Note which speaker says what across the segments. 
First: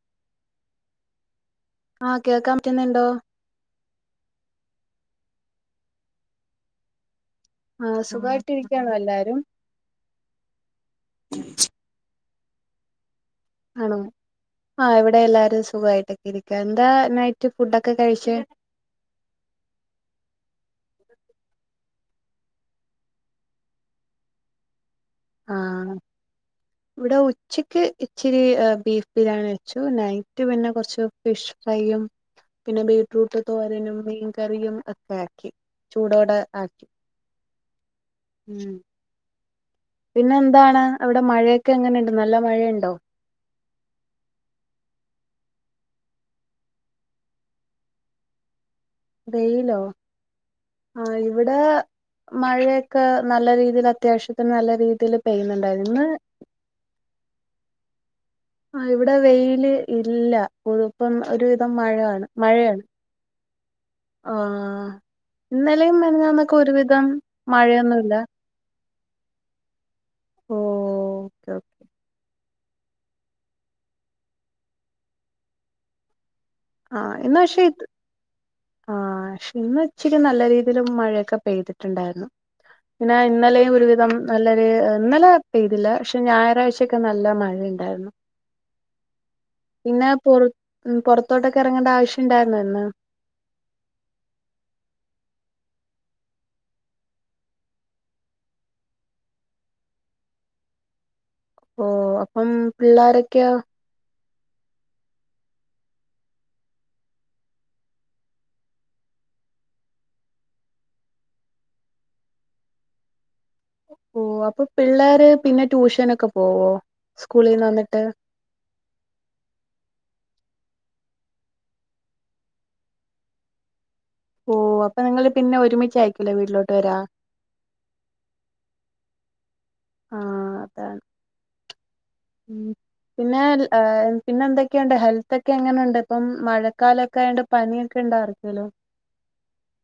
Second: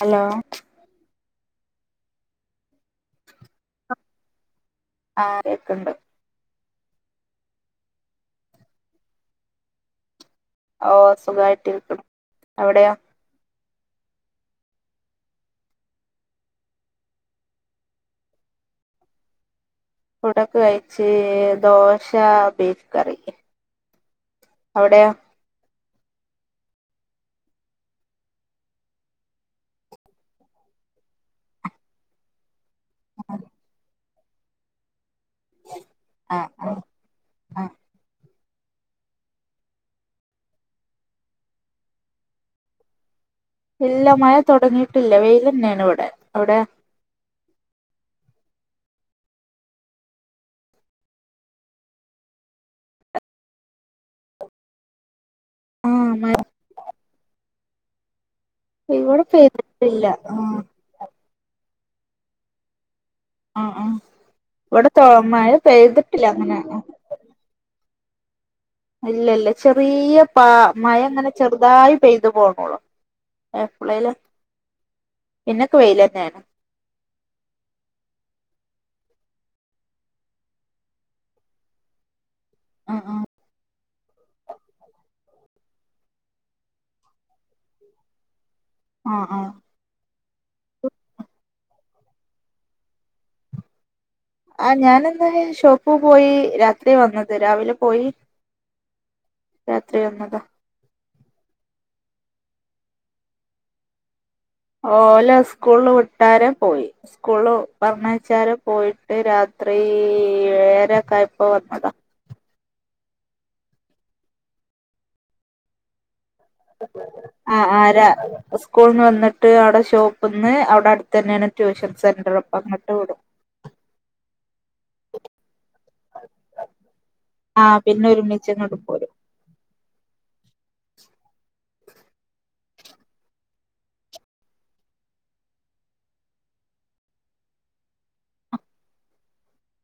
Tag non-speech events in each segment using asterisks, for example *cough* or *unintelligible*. Speaker 1: Hello
Speaker 2: ആഹ് കേക്കാൻ പറ്റുന്നുണ്ടോ?
Speaker 1: ആഹ് കേക്ക്ണ്ട്
Speaker 2: ആഹ് സുഖയിട്ടിരിക്കാണോ എല്ലാരും?
Speaker 1: ഓ സുഖായിട്ടിരിക്കുണു അവിടെയോ?
Speaker 2: ആണോ ആഹ് ഇവിടെ എല്ലാരും സുഖായിട്ടൊക്കെ ഇരിക്ക എന്താ നൈറ്റ് ഫുഡൊക്കെ കഴിച്ചേ?
Speaker 1: ഫുഡോക്കെ കഴിച്ച് ദോശ, ബീഫ് കറി അവിടെയോ?
Speaker 2: ആഹ് ഇവിടെ ഉച്ചയ്ക്ക് ഇച്ചിരി ബീഫ് ബിരിയാണി വെച്ചു നൈറ്റ് പിന്നെ കൊർച്ച് ഫിഷ് ഫ്രൈയും പിന്നെ ബീട്ട്റൂട്ട് തോരനും, മീൻകറിയും ഒക്കെ ‌ക്കി ചൂടോടെ
Speaker 1: ആഹ് ആഹ്
Speaker 2: ആക്കി
Speaker 1: ആഹ്
Speaker 2: മ് പിന്നെ എന്താണ് അവിടെ മഴയൊക്കെ എങ്ങനെണ്ട് നല്ല മഴയുണ്ടോ?
Speaker 1: ഇല്ല മഴ തോടങ്ങിട്ടില്ല വെയിലെന്നെണ് ഇവടെ അവിടെ?
Speaker 2: വെയ്ലോ? ആഹ് ഇവിടെ മഴയൊക്കെ നല്ല രീതീല് അത്യാവശ്യത്തിന് നല്ല രീതീല് പെയ്യുന്നുണ്ടായിര്ന്ന് ഇന്ന്
Speaker 1: ആഹ് മഴ
Speaker 2: ആഹ് ഇവിടെ വെയില്
Speaker 1: പെയ്തിട്ടില്ല
Speaker 2: ഇല്ല
Speaker 1: ആഹ്
Speaker 2: പെതു ഇപ്പം ഒരുവിധം മഴയാണ് മഴയാണ്
Speaker 1: ആഹ് ആഹ്
Speaker 2: ആഹ്
Speaker 1: ഇവിടെ തൊ മഴ
Speaker 2: ഇന്നലേം
Speaker 1: പെയ്തിട്ടില്ല
Speaker 2: മിനിഞ്ഞാന്നൊക്കെ
Speaker 1: അങ്ങനെ
Speaker 2: ഒരു വിധം മഴയൊന്നുല്ല
Speaker 1: ഇല്ല ഇല്ല ചെറിയ പാ
Speaker 2: ഓ
Speaker 1: മഴ അങ്ങനെ
Speaker 2: ഓക്കെ ഓക്കെ
Speaker 1: ചെറുതായി പെയ്തു പോണോള്ളൂ എപ്പളെലും പിന്നക്കെ വെയിലന്നാണ്
Speaker 2: ആഹ് ഇന്ന് പക്ഷെ ഇത് ആഹ് പക്ഷെ ഇന്ന് ഉച്ചക്ക് നല്ല രീതിൽ മഴയൊക്കെ പെയ്ത് *unintelligible*
Speaker 1: ആഹ്
Speaker 2: പിന്നെ ഇന്നലെയും ഒരുവിധം നല്ലൊരു ഇന്നലെ പെയ്തില്ല പക്ഷെ ഞായറാഴ്ചയൊക്കെ നല്ല മഴ ഉണ്ടായിരുന്നു
Speaker 1: ആഹ് ആഹ്
Speaker 2: പിന്നെ പുറ പുറത്തോട്ടൊക്കെ ഇറങ്ങണ്ട ആവശ്യം ഇണ്ടായിരുന്നോ ഇന്ന്
Speaker 1: ആഹ് ഞാനിന്ന് ഷോപ്പൂ പോയി രാത്രി വന്നത് രാവിലെ പോയി രാത്രി വന്നതാ
Speaker 2: ഓ അപ്പം പിള്ളോരൊക്കെയോ
Speaker 1: ഓല സ്കൂളില് വിട്ടാരെ പോയി സ്കൂള് പറഞ്ഞ വച്ചാല് പോയിട്ട് രാത്രി ഏഴരൊക്കെആയപ്പോ വന്നതാ
Speaker 2: ഓ അപ്പൊ പിള്ളേർ പിന്നെ ട്യൂഷനക്കെ
Speaker 1: ആഹ് ആരാ സ്കൂൾന്ന് വന്നിട്ട് അവിടെ ഷോപ്പിൽ നിന്ന് അവിടെ അടുത്ത് തന്നെയാണ് ട്യൂഷൻ സെന്റർ അപ്പം അങ്ങട്ട് വിടും
Speaker 2: ഓഹ് അപ്പൊ നിങ്ങള് പിന്നെ ഒരുമിച്ചയിരിക്കുംല്ലേ വീട്ടിലോട്ട് വരാ
Speaker 1: ആഹ് പിന്നെ ഒരുമിച്ച് ഇങ്ങോട്ട് പോരും
Speaker 2: ആഹ് അതാണ് *inaudible* പിന്നെ ഏഹ് പിന്നെ എന്തൊക്കെയുണ്ട് ഹെൽത്തൊക്കെ എങ്ങനെണ്ട് ഇപ്പം മഴക്കാലൊക്കെ ആയതോണ്ട് പനിയൊക്കെ ഉണ്ടോ ആർക്കേലും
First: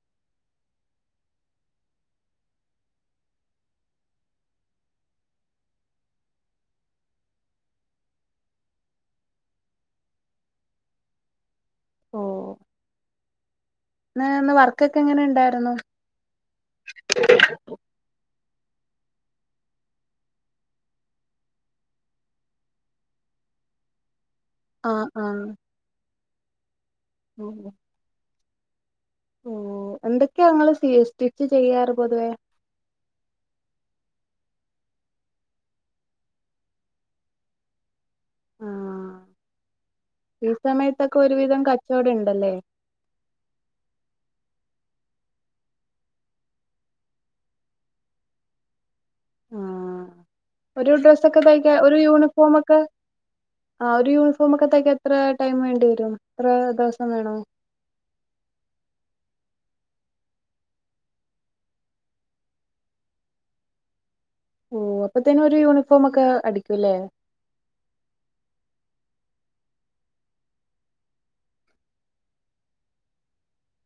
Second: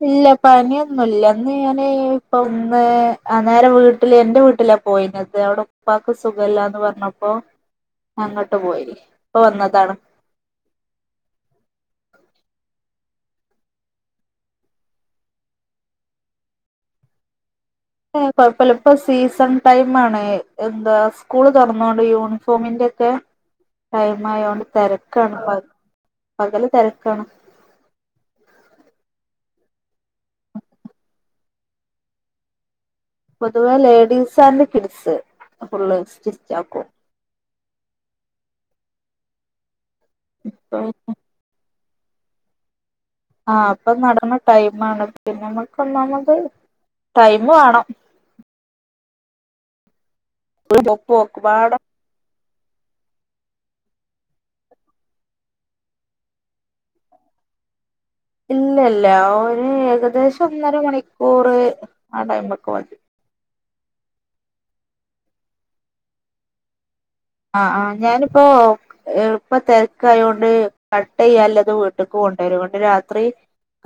Speaker 1: ഇല്ല പനിയൊന്നുംല്ലന്ന് ഞാന് ഇപ്പൊ ഒന്ന് നേരെ വീട്ടില് എന്റെ വീട്ടില് പോയിന്നത് അവിടെ ഉപ്പക്ക് സുഖല്ലാന്ന് പറഞ്ഞപ്പോ അങ്ങോട്ട് പോയി ഇപ്പ വന്നതാണ്
Speaker 2: ഓഹ് ന്ന് ന്ന് വർക്കൊക്കെ എങ്ങനെ ഇണ്ടായ്രുന്നു?
Speaker 1: കൊഴപ്പല്ലപ്പോ, സീസൺ ടൈം ആണ്. എന്താ, സ്കൂള് തൊറന്നോണ്ട് യൂണിഫോമിന്റെ ഒക്കെ ടൈം ആയോണ്ട്
Speaker 2: ആ ആ
Speaker 1: തെരക്കാണ് പ്പൊ പകല് തെരക്കാണ്.
Speaker 2: ഓ ഓ എന്തൊക്കെയാ ഇങ്ങള് സ്റ്റീ സ്റ്റിച്ച് ചെയ്യാറ് പൊതുവേ?
Speaker 1: പൊതുവേ ladies and kids full stitch ആക്കും.
Speaker 2: ആ ഈ സമയത്തൊക്കെ ഒരുവിധം കച്ചോടം ഉണ്ടല്ലേ?
Speaker 1: ആഹ് അപ്പൊ നടന്ന ടൈം ആണ്. പിന്നെ നമ്മുക്കൊന്നാമത് ടൈം വേണം.
Speaker 2: ആ ഒരു ഡ്രസ്സ് ഒക്കെ
Speaker 1: പോക്കുപാട
Speaker 2: തയ്ക്കാൻ ഒരു യൂണിഫോമക്കെ ആഹ് ഒരു യൂണിഫോമക്കെ തയ്ക്കാൻ എത്ര ടൈം വേണ്ടിവരും? എത്ര ദിവസം വേണം?
Speaker 1: ഇല്ല ഇല്ല ഓന് ഏകദേശം ഒന്നര മണിക്കൂറ് ആ ടൈമൊക്കെ മതി.
Speaker 2: ഓ അപ്പത്തേന് ഒരു യൂണിഫോമൊക്കെ അടിക്കുംല്ലേ?
Speaker 1: ആഹ് ആ ഞാനിപ്പോ ഇപ്പൊ തെരക്കായോണ്ട് കട്ട് ചെയ്യല്ലത് വ്ട്ട്ക്ക് കൊണ്ടരും, ഇന്നട്ട് രാത്രി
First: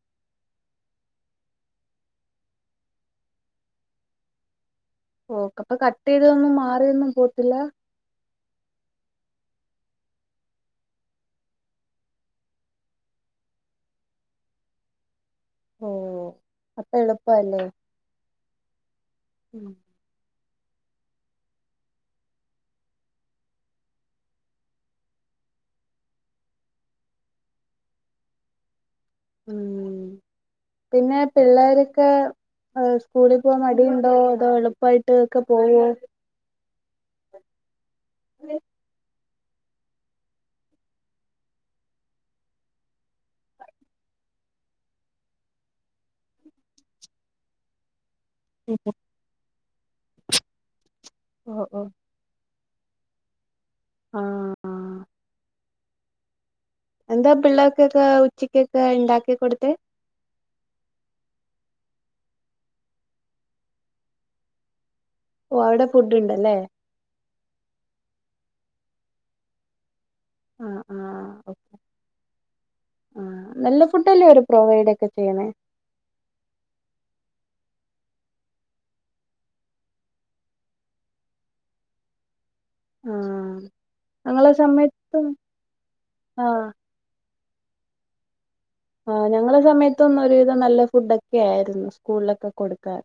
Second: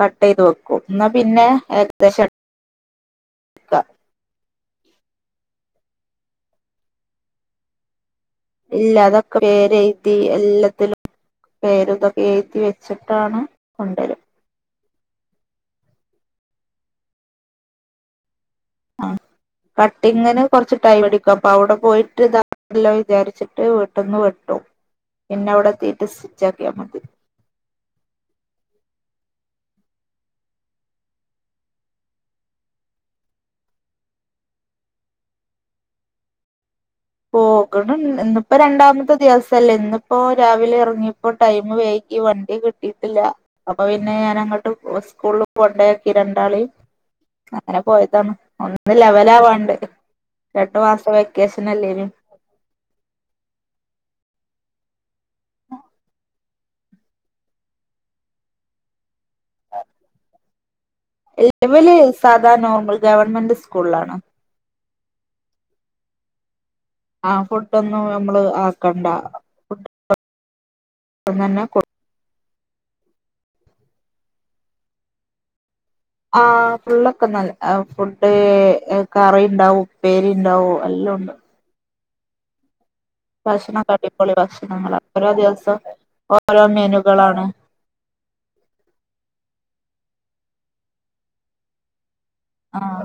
Speaker 1: കട്ടീത് വെക്കും ന്നാ പിന്നെ ഏകദേശം എടുക്ക
Speaker 2: ഓ അപ്പൊ കട്ട് ചെയ്തൊന്നും മാറിയൊന്നും പോവത്തില്ല?
Speaker 1: ഇല്ല അതൊക്കെ പേരെയ്തി എല്ലത്തിലും പേര് ഇതൊക്കെ എയ്തി വെച്ചിട്ടാണ് കൊണ്ടരാ.
Speaker 2: ഓ അപ്പൊ എളുപ്പാല്ലേ.
Speaker 1: ആഹ് കട്ട് - ട്ടി ഇങ്ങനെ കൊറച്ച് ടൈം ഇട്ക്കും. അപ്പൊ അവടെ പോയിട്ട് ഇതാക്കണ്ടല്ലോ വിചാരിച്ചിട്ട് വ്ട്ട്ന്ന് വെട്ടും. പിന്നെ അവടെത്തീട്ട് സ്റ്റിച്ച് ആക്കിയാ മതി.
Speaker 2: ഉം പിന്നെ പിള്ളേരൊക്കെ സ്കൂളിൽ പോവാ മടി ഇണ്ടോ അതോ എളുപ്പായിട്ട് ഒക്കെ പോവോ?
Speaker 1: പോകണം ഇന്ന്പ്പൊ രണ്ടാമത്തെ ദിവസല്ലേ, ഇന്ന്പ്പൊ രാവിലെ ഇറങ്ങിയപ്പോ ടൈയ്മ് വെയ്കി ഈ വണ്ടി കിട്ടീട്ടില്ല അപ്പൊ പിന്നെ ഞാനഅങ്ങട്ട് സ്കൂള് കൊണ്ടാക്കി രണ്ടാളീം അങ്ങനെ പോയതാണ്, ഒന്ന് ലെവലാവാണ്ട് രണ്ട് മാസം
Speaker 2: ഓ
Speaker 1: വെക്കേഷൻ
Speaker 2: ഓ
Speaker 1: അല്ലേയ്ര്ന്ന് *inaudible*
Speaker 2: ആഹ്
Speaker 1: ആഹ്
Speaker 2: എന്താ പിള്ളാർക്കൊക്കെ ഉച്ചയ്ക്കൊക്ക ഇണ്ടാക്കി കൊടുത്തെ
Speaker 1: ല്ല ഇവല് സാധാ നോർമൽ ഗവൺമെന്റ് സ്കൂള് ആണ്
Speaker 2: ഓ അവടെ ഫുഡ്ണ്ടല്ലെ?
Speaker 1: ആഹ് ഫുഡോന്നും നമ്മള് ആക്കണ്ട
Speaker 2: ആഹ്
Speaker 1: ഇവ്ട്ന്നെന്നെ കൊട് -
Speaker 2: ആഹ നല്ല ഫുഡ്ല്ലേ അവര് പ്രൊവൈഡ് ഒക്കെ ചെയ്യ്ന്നെ
Speaker 1: ആഹ് ഫുള്ളൊക്കെ നല്ല ഫുഡ് കറിണ്ടാവും ഉപ്പേരിണ്ടാവും എല്ലോംണ്ട്
Speaker 2: ആഹ്
Speaker 1: ഭക്ഷണൊക്കെ അടിപൊളി
Speaker 2: ഞങ്ങളെ
Speaker 1: ഭക്ഷണങ്ങളാണ്
Speaker 2: സമയത്തും
Speaker 1: ഓരോ ദിവസം ഓരോ
Speaker 2: ആഹ്
Speaker 1: മെനുകളാണ്
Speaker 2: ആഹ് ഞങ്ങളെ സമയത്തൊന്നൊരു വിധം നല്ല ഫുഡ് ഒക്കെ ആയ്ര്ന്ന് സ്കൂളിലൊക്കെ കൊടുക്കാൻ
Speaker 1: ആഹ്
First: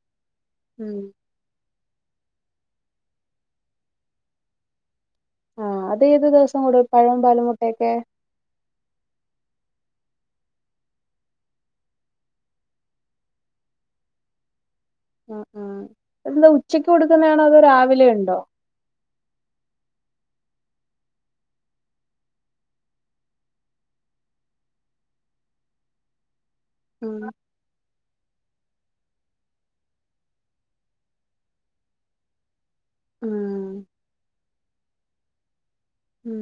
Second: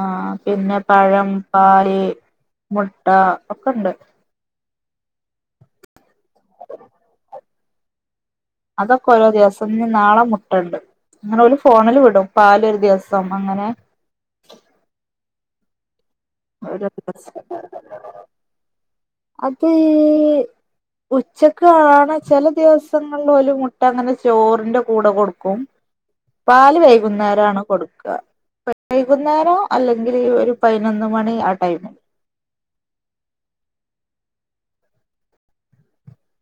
Speaker 1: ആഹ് പിന്നെ
Speaker 2: ഉം
Speaker 1: പഴം പല് മുട്ട ഒക്കണ്ട്
Speaker 2: ആഹ് അത് ഏത് ദിവസം കൊടും പഴോം പാലും മുട്ടയൊക്കെ
Speaker 1: അതൊക്കെ ഓരോ ദിവസം ഇഞ്ഞി നാളെ മുട്ടണ്ട് ഇങ്ങളെല് ഫോണില് വിടും പാലൊര് ദിവസം അങ്ങനെക്കെ
Speaker 2: ആഹ് ആ എന്താ
Speaker 1: ഓരോ
Speaker 2: ഉച്ചക്ക്
Speaker 1: ദിവസം
Speaker 2: കൊട്ക്ക്‌ന്നെണോ അതോ രാവിലെ ഇണ്ടോ
Speaker 1: അത് ഉച്ചക്കാണ് ചെല ദിവസങ്ങളില് ഓല് മുട്ട അങ്ങനെ ചോറിന്റെ കൂടെ കൊടുക്കും
Speaker 2: *unintelligible*
Speaker 1: പാല്
Speaker 2: ഉം
Speaker 1: വൈകുന്നേരാണ് കൊട്ക്കാ വൈകുന്നേരോ അല്ലെങ്കില് ഒര് പൈന്നൊന്ന് ന്ന് മണി ആ ടൈമ്
Speaker 2: ആഹ് ഉം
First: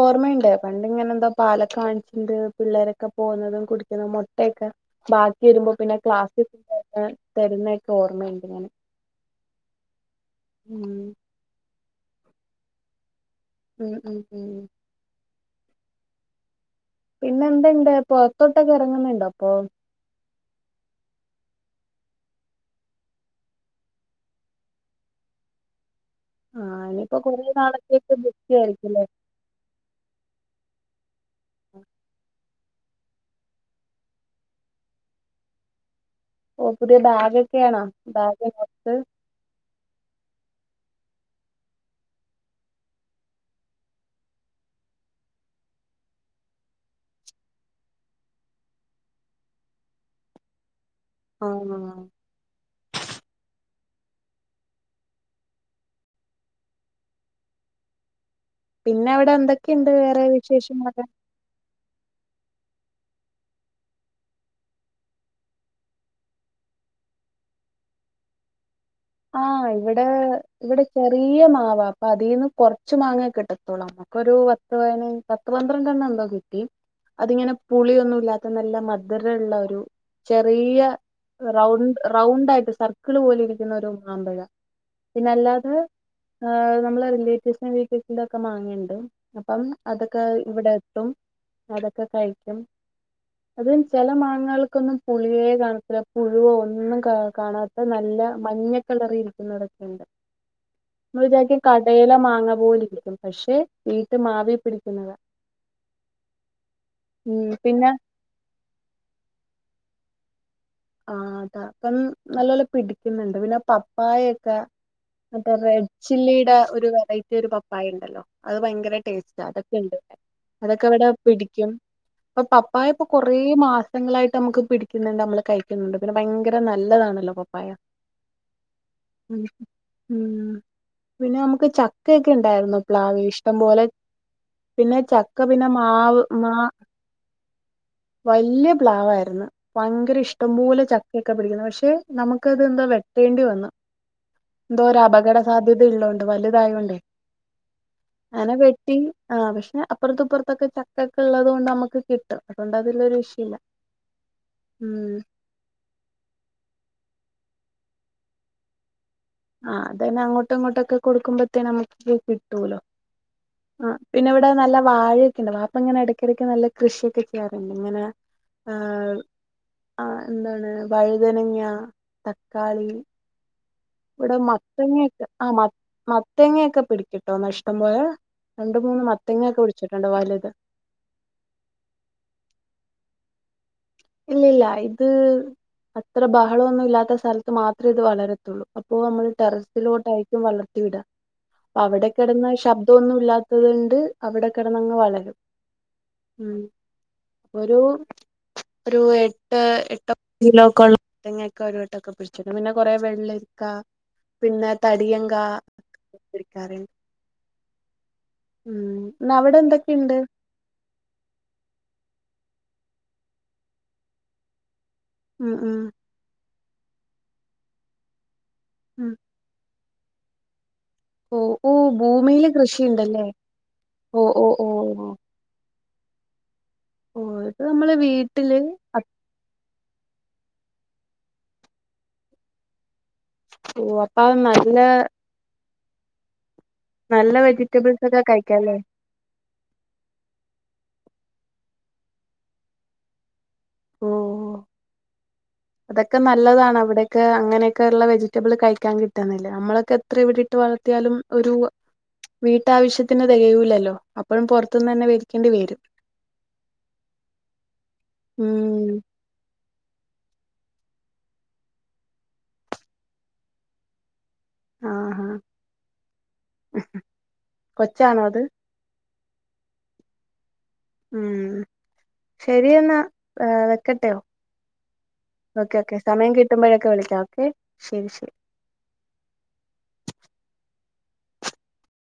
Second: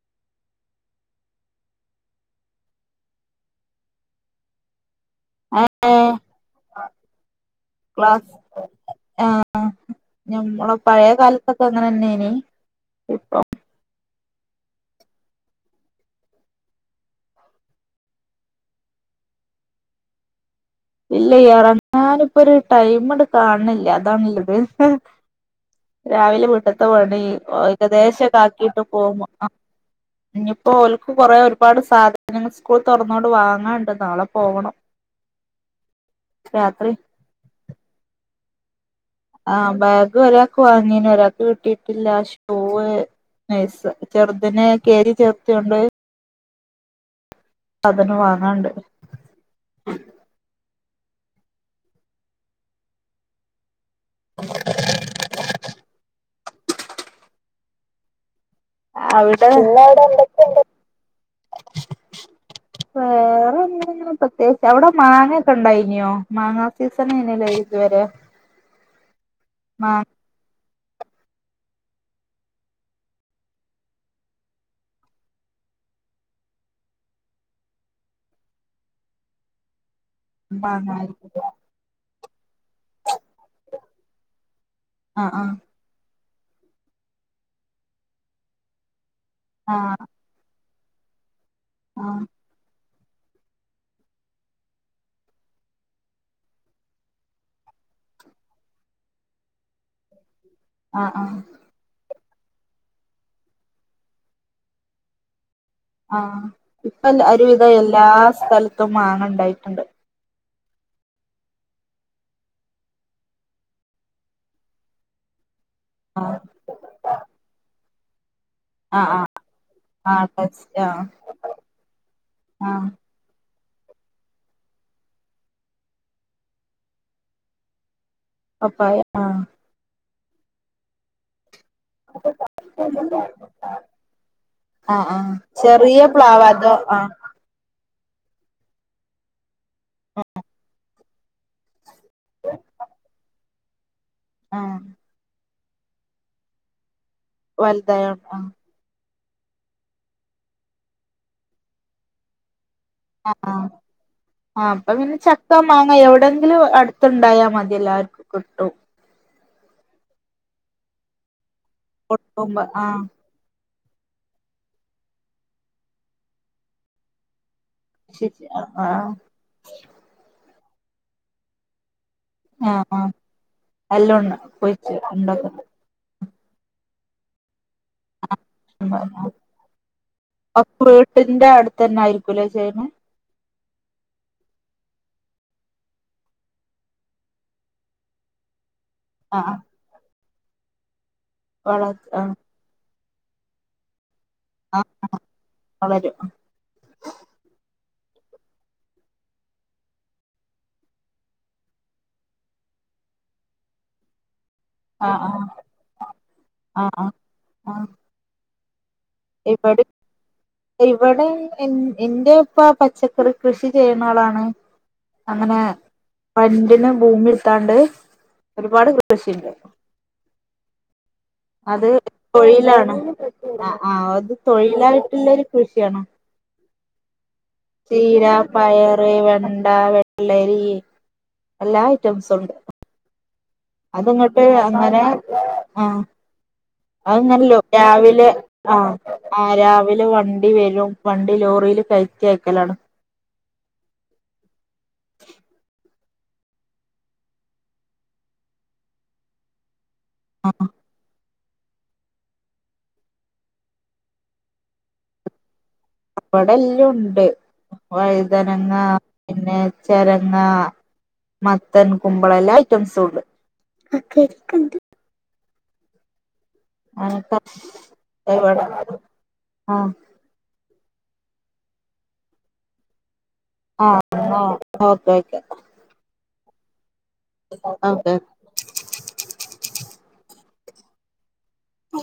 Speaker 2: ഓർമ്മയുണ്ട് പണ്ടിങ്ങനെ ന്തോ പാലൊക്കെ വാങ്ങിച്ചിണ്ട് പിള്ളേരൊക്കെ പോകുന്നതും കുടിക്കുന്നതും മുട്ടയൊക്കെ ബാക്കി വരുമ്പോ പിന്നെ
Speaker 1: ഏഹ്
Speaker 2: ക്ലാസ്സിസ്ണ്ടായി തരുന്നൊക്കെ ഓർമ്മയുണ്ട്ങ്ങനെ
Speaker 1: ഞമ്മള പഴയ കാലത്തൊക്കെ അങ്ങനെ ന്നെയനി ഇപ്പ
Speaker 2: ഉം ഉം ഉം ഉം പിന്നെ എന്തുണ്ട് പൊറത്തോട്ടൊക്കെ ഇറങ്ങുന്നുണ്ടോപ്പൊ
Speaker 1: ഇല്ല ഇറങ്ങാനപ്പൊ ഒരു ടൈംണ് കാണണില്ലഅതാണുള്ളത് രാവിലെ വീട്ട്ത്തെ
Speaker 2: ആഹ് ഇനിയിപ്പോ
Speaker 1: പണി
Speaker 2: കൊറേ നാളത്തേക്ക്
Speaker 1: ഏകദേശംക്കെ
Speaker 2: ബിസി
Speaker 1: ആക്കിട്ട്
Speaker 2: ആയിരിക്കുംല്ലേ
Speaker 1: പോക്പോ ഇഞ്ഞിപ്പോ ഓൽക്ക് കൊറേ
Speaker 2: ആ
Speaker 1: ഒരുപാട് സാധനങ്ങൾ സ്കൂൾ തുറന്നുകോണ്ട് വാങ്ങാണ്ട് നാളെ പോവണം
Speaker 2: ഓ
Speaker 1: രാത്രി
Speaker 2: പുതിയ ബാഗ ഒക്കെയ ആണോ ബാഗ്ബുക്
Speaker 1: ആഹ ബാഗ് ഒരാൾക്ക് വാങ്ങീന ഒരാൾക്ക് കിട്ടിട്ടില്ല ഷൂവ് നൈസ് ചെറുതന് കേരി ചെർത്തിയോണ്ട് സാധന വാങ്ങാണ്ട്
Speaker 2: ആഹ ആഹാ
Speaker 1: *unintelligible*
Speaker 2: പിന്നെ അവിടെ എന്തൊക്കെയുണ്ട് വേറെ വിശേഷങ്ങളൊക്കെ
Speaker 1: വേറെ എന്ത ഇങ്ങനെ പ്രത്യേകിച്ച് അവിടെ മാങ്ങൊക്കെ ഉണ്ടായിനോ മാങ്ങാ സീസണെയിനല്ലേ ഇതുവരെ
Speaker 2: ആഹ്
Speaker 1: മാങ്ങ
Speaker 2: ഇവിടെ ഇവിടെ ചെറിയ മാവാ അപ്പൊ അതിന്ന് കൊറച്ച്മാങ്ങ കിട്ടത്തോള്ളു ഒരു പത്ത് പതിനഞ്ചു പത്ത് പന്ത്രണ്ട് എന്തോ കിട്ടി അതിങ്ങനെ പുളിയൊന്നുല്ലാത്ത നല്ല മധുരയള്ള ഒരു ചെറിയ
Speaker 1: വാങ്ങായിരിക്കുംല്ലേ
Speaker 2: റൗണ്ട് റൗണ്ട് ആായിട്ട് സർക്കിള് പോലെ ഇരിക്കുന്ന ഒരു മാമ്പഴ പിന്നെ
Speaker 1: ആഹ് ആഹ്
Speaker 2: അല്ലാതെ നമ്മളെ റിലേറ്റീവ്സിന്റെ വീട്ടീ സക്കെ മാങ്ങിയുണ്ട് അപ്പം
Speaker 1: ആഹ്
Speaker 2: അതൊക്കെ. ക്കെ ഇവിടെ എത്തും അതൊക്കെ കഴിക്കും. അത് ചില മാങ്ങങ്ങൾക്കൊന്നും പുളിയേ കാണത്തില്ല പുഴുവോ ഒന്നും കാണാ.. ഇ നല്ല മഞ്ഞ കളറി ഇരിക്കുന്നതൊക്കെുണ്ട്
Speaker 1: ആഹ് ആഹ്
Speaker 2: നമ്മൾ
Speaker 1: ആഹ്
Speaker 2: വിചരിക്കും കടയില മാങ്ങ പോലിരിക്കും പക്ഷെ വീട്ട് മാവി പിടിക്കുന്നത.
Speaker 1: ആഹ് ഇപ്പൊ
Speaker 2: ഉം
Speaker 1: ഒരുവിധ
Speaker 2: പിന്നെ
Speaker 1: എല്ലാ സ്ഥലത്തും മാങ്ങണ്ടായിട്ടുണ്ട്.
Speaker 2: ആഹ് അത അപ്പം നല്ലപല്ല പിടിക്കുന്നുണ്ട് പിന്നെ പപ്പായൊക്കെ മറ്റേറെഡ്..
Speaker 1: ആഹ്
Speaker 2: ചില്ലിയുടെ ഒരു വെറൈറ്റി ഒരു പപ്പായ ഉണ്ടല്ലോ. അത് ഭയങ്കര
Speaker 1: ആഹ് ആഹ്
Speaker 2: ടേസ്റ്റ് അതൊക്കെ ഉണ്ട്
Speaker 1: ആഹ് ടെസ്റ്റ് ആഹ്
Speaker 2: അതൊക്കെവിടെ പിടിക്കും അപ്പൊ
Speaker 1: ആഹ്
Speaker 2: പപ്പായപൊ.. കുറേ മാസങ്ങളായിട്ട് നമുക്ക് പിടിക്കുന്നുണ്ട് നമ്മള് കഴിക്കുന്നുണ്ട് പിന്നെ ഭയങ്കര നല്ലതാണല്ലോ പപ്പായ.
Speaker 1: പപ്പായ ആഹ്
Speaker 2: ഉം ഉം പിന്നെ നമുക്ക് ചക്കയ ഒക്കെ ഉണ്ടായിരുന്നു പ്ലവി ഇഷ്ടം പോലെ.. പിന്നെ
Speaker 1: ആഹ് ആഹ്
Speaker 2: ചക്ക പിന്നെ
Speaker 1: ചെറിയ
Speaker 2: മാവ്
Speaker 1: പ്ലാവ്
Speaker 2: മാ..
Speaker 1: അതോ ആഹ്
Speaker 2: വല്ല്യ പ്ലാവായിരുന്നു ഭയങ്കര ഇഷ്ട.. ട്ടം പോലെ ചക്.. കേക്കെ പിടിക്കുന്നത് പക്ഷെ നമുക്ക്ന്തോ വെട്ടേണ്ടി വന്ന
Speaker 1: ആഹ്
Speaker 2: എന്തോ ഒരു അപകട.. സാധ്യതയള്ളതൊണ്ട് വലുതായോണ്ടേ
Speaker 1: വലുതായോ ആഹ്
Speaker 2: അങ്ങനെ വെട്ടി.. ആഹ് പക്ഷെ അപ്പുറത്തപ്പുറത്തൊക്കെ ചക്കൊക്കെ ഉള്ളത് കൊണ്ട് നമ്മുക്ക് കിട്ടും. അതുകൊണ്ട് അതിലൊരു
Speaker 1: ആഹ്
Speaker 2: വിഷയല്ല
Speaker 1: ആഹ് ആഹ് അപ്പൊ
Speaker 2: ഉം.
Speaker 1: പിന്നെ ചക്ക മാങ്ങ എവിടെയെങ്കിലും അടുത്തുണ്ടായാൽ മതി എല്ലാവർക്കും കിട്ടും.
Speaker 2: ആഹ് അത പിന്നെ അങ്ങോട്ടും ഇങ്ങോട്ടൊക്കെ കൊടുക്കുമ്പോത്തേ നമുക്ക്
Speaker 1: കൊടുക്കുമ്പോ
Speaker 2: കിട്ടൂലോ.
Speaker 1: ആഹ്
Speaker 2: ആഹ് പിന്നെ ഇവിടെ നല്ലാ വാഴയൊക്കെ ഉണ്ട് വാപ്പ ഇങ്ങനെ ഇടയ്ക്കിടക്ക് നല്ല. കൃഷിയൊക്കെ ചെയ്യാറുണ്ട് ഇങ്ങനെ ആഹ്.. ആഹ് എന്താണ് വഴുതനങ്ങ തക്കാളി..
Speaker 1: ആഹ് എല്ലാം
Speaker 2: ഇവിടെ
Speaker 1: ഉണ്ട് കുഴിച്ച്
Speaker 2: മത്തങ്ങൊക്കെ ആമത്
Speaker 1: ഉണ്ടാക്കുന്നുണ്ട്
Speaker 2: മത്.. മത്തങ്ങൊക്കെ പിടിക്കിട്ടോ ഇഷ്ടം പോയാൽ രണ്ട മൂന്ന് മത്തങ്ങ ഒക്കെ പിടിച്ചിട്ടുണ്ടോ വലുത്.
Speaker 1: വീട്ടിന്റെ അടുത്തന്നെ ആയിരിക്കൂല്ലേ ചേരണേ?
Speaker 2: ഇല്ല ഇല്ല ഇത് അത്ര ബഹളമൊന്നും ഇല്ലാത്ത സ്ഥലത്ത് മാത്രമേ ഇത് വളരത്തുള്ളൂ. അപ്പൊ നമ്മൾ
Speaker 1: ആഹ്
Speaker 2: ടെറസിലോട്ടായിരിക്കും വളർത്തി വിട.
Speaker 1: വളർത്ത്
Speaker 2: അവിടെ
Speaker 1: ആഹ്
Speaker 2: കിടന്ന് ശബ്ദ ദ്ധമെന്നു ഇല്ലാത്തത് കൊണ്ട് അവിടെ
Speaker 1: ആഹ്
Speaker 2: കിടന്ന് വളരും.
Speaker 1: വളരും
Speaker 2: ഉം ഒരു ഒരു എട്ട് എട്ട് കിലോക്കെ മത്തങ്ങൊക്കെ ഒരുട്ടക്കെ പിടിച്ചിട്ട് പിന്നെ കൊറെേ വെള്ളരിക്കാ പിന്നെ
Speaker 1: ആഹ്
Speaker 2: തടിയൻ കാ
Speaker 1: ആഹ് ആഹ് ആഹ് ആഹ്
Speaker 2: ഉം അവിടെ
Speaker 1: ഇവിടെ
Speaker 2: എന്തൊക്കെണ്ട്?
Speaker 1: ഇവിടെ എന്റെ ഉപ്പ പച്ചക്കറി കൃഷി ചെയ്യുന്ന ആളാണ്.
Speaker 2: ഉം
Speaker 1: അങ്ങനെ
Speaker 2: ഉം
Speaker 1: പണ്ടിന് ഭൂമി എടുത്താണ്ട് ഒരുപാട്
Speaker 2: ഉം
Speaker 1: കൃഷിയുണ്ട്.
Speaker 2: ഓ ഓ
Speaker 1: അത്
Speaker 2: ഭൂമിയില്
Speaker 1: തൊഴിലാണ്
Speaker 2: കൃഷിയുണ്ടല്ലേ
Speaker 1: ആഹ് ആഹ്
Speaker 2: ഓ
Speaker 1: അത്
Speaker 2: ഓ ഓ ഓ
Speaker 1: തൊഴിലായിട്ടുള്ളരു കൃഷിയാണ്.
Speaker 2: ഓഹ്
Speaker 1: ചീര, പയറ്, വെണ്ട, വെള്ളരി, എല്ലാ ഐറ്റംസ് ഉണ്ട്.
Speaker 2: ഓ
Speaker 1: അത്
Speaker 2: അപ്പൊ
Speaker 1: അങ്ങോട്ട്
Speaker 2: നല്ല
Speaker 1: അങ്ങനെ ആഹ്
Speaker 2: നല്ല
Speaker 1: അതുന്നല്ലിയോ
Speaker 2: വെജിറ്റബിൾസ് ഒക്കെ
Speaker 1: രാവിലെ
Speaker 2: കഴിക്കാല്ലേ
Speaker 1: ആഹ് ആഹ് രാവിലെ വണ്ടി വരും. വണ്ടി ലോറില് കയറ്റി അയക്കലാണ്.
Speaker 2: ഓഹോ
Speaker 1: *inaudible*
Speaker 2: അതൊക്കെ നല്ലതാണ് അവിടെയൊക്കെ അങ്ങനെയൊക്കെ ഉള്ള വെജിറ്റബിൾ കഴിക്കാൻ കിട്ടുന്നില്ല നമ്മളൊക്കെ എത്ര എവിടെ ഇട്ട് വളർത്തിയാലും ഒരു വീട്ടാവശ്യത്തിന് തികയൂല്ലല്ലോ. അപ്പഴും പുറത്തുന്ന് തന്നെ വേടിക്കേണ്ടി വരും.
Speaker 1: പ്പം അവിടെല്ലാം ഉണ്ട്. വഴുതനങ്ങാ
Speaker 2: ഉം
Speaker 1: പിന്നെ ചിരങ്ങാ - - മത്തൻ, കുമ്പളം, എല്ലാ ഐറ്റംസും ഉണ്ട്.
Speaker 2: ആഹാ കൊച്ചാണോ
Speaker 1: *unintelligible*
Speaker 2: അത്
Speaker 1: ഇവടെ ആഹ്
Speaker 2: ഉം ശെരിയെന്നാ.
Speaker 1: ആഹ ആ ഓക്കെയൊക്കെ.
Speaker 2: ഓക്കെയൊക്കെ സമയം കിട്ടുമ്പഴൊക്കെ വിളിക്കാം ഓക്കെ
Speaker 1: ഓക്കെ
Speaker 2: ശരി ശരി.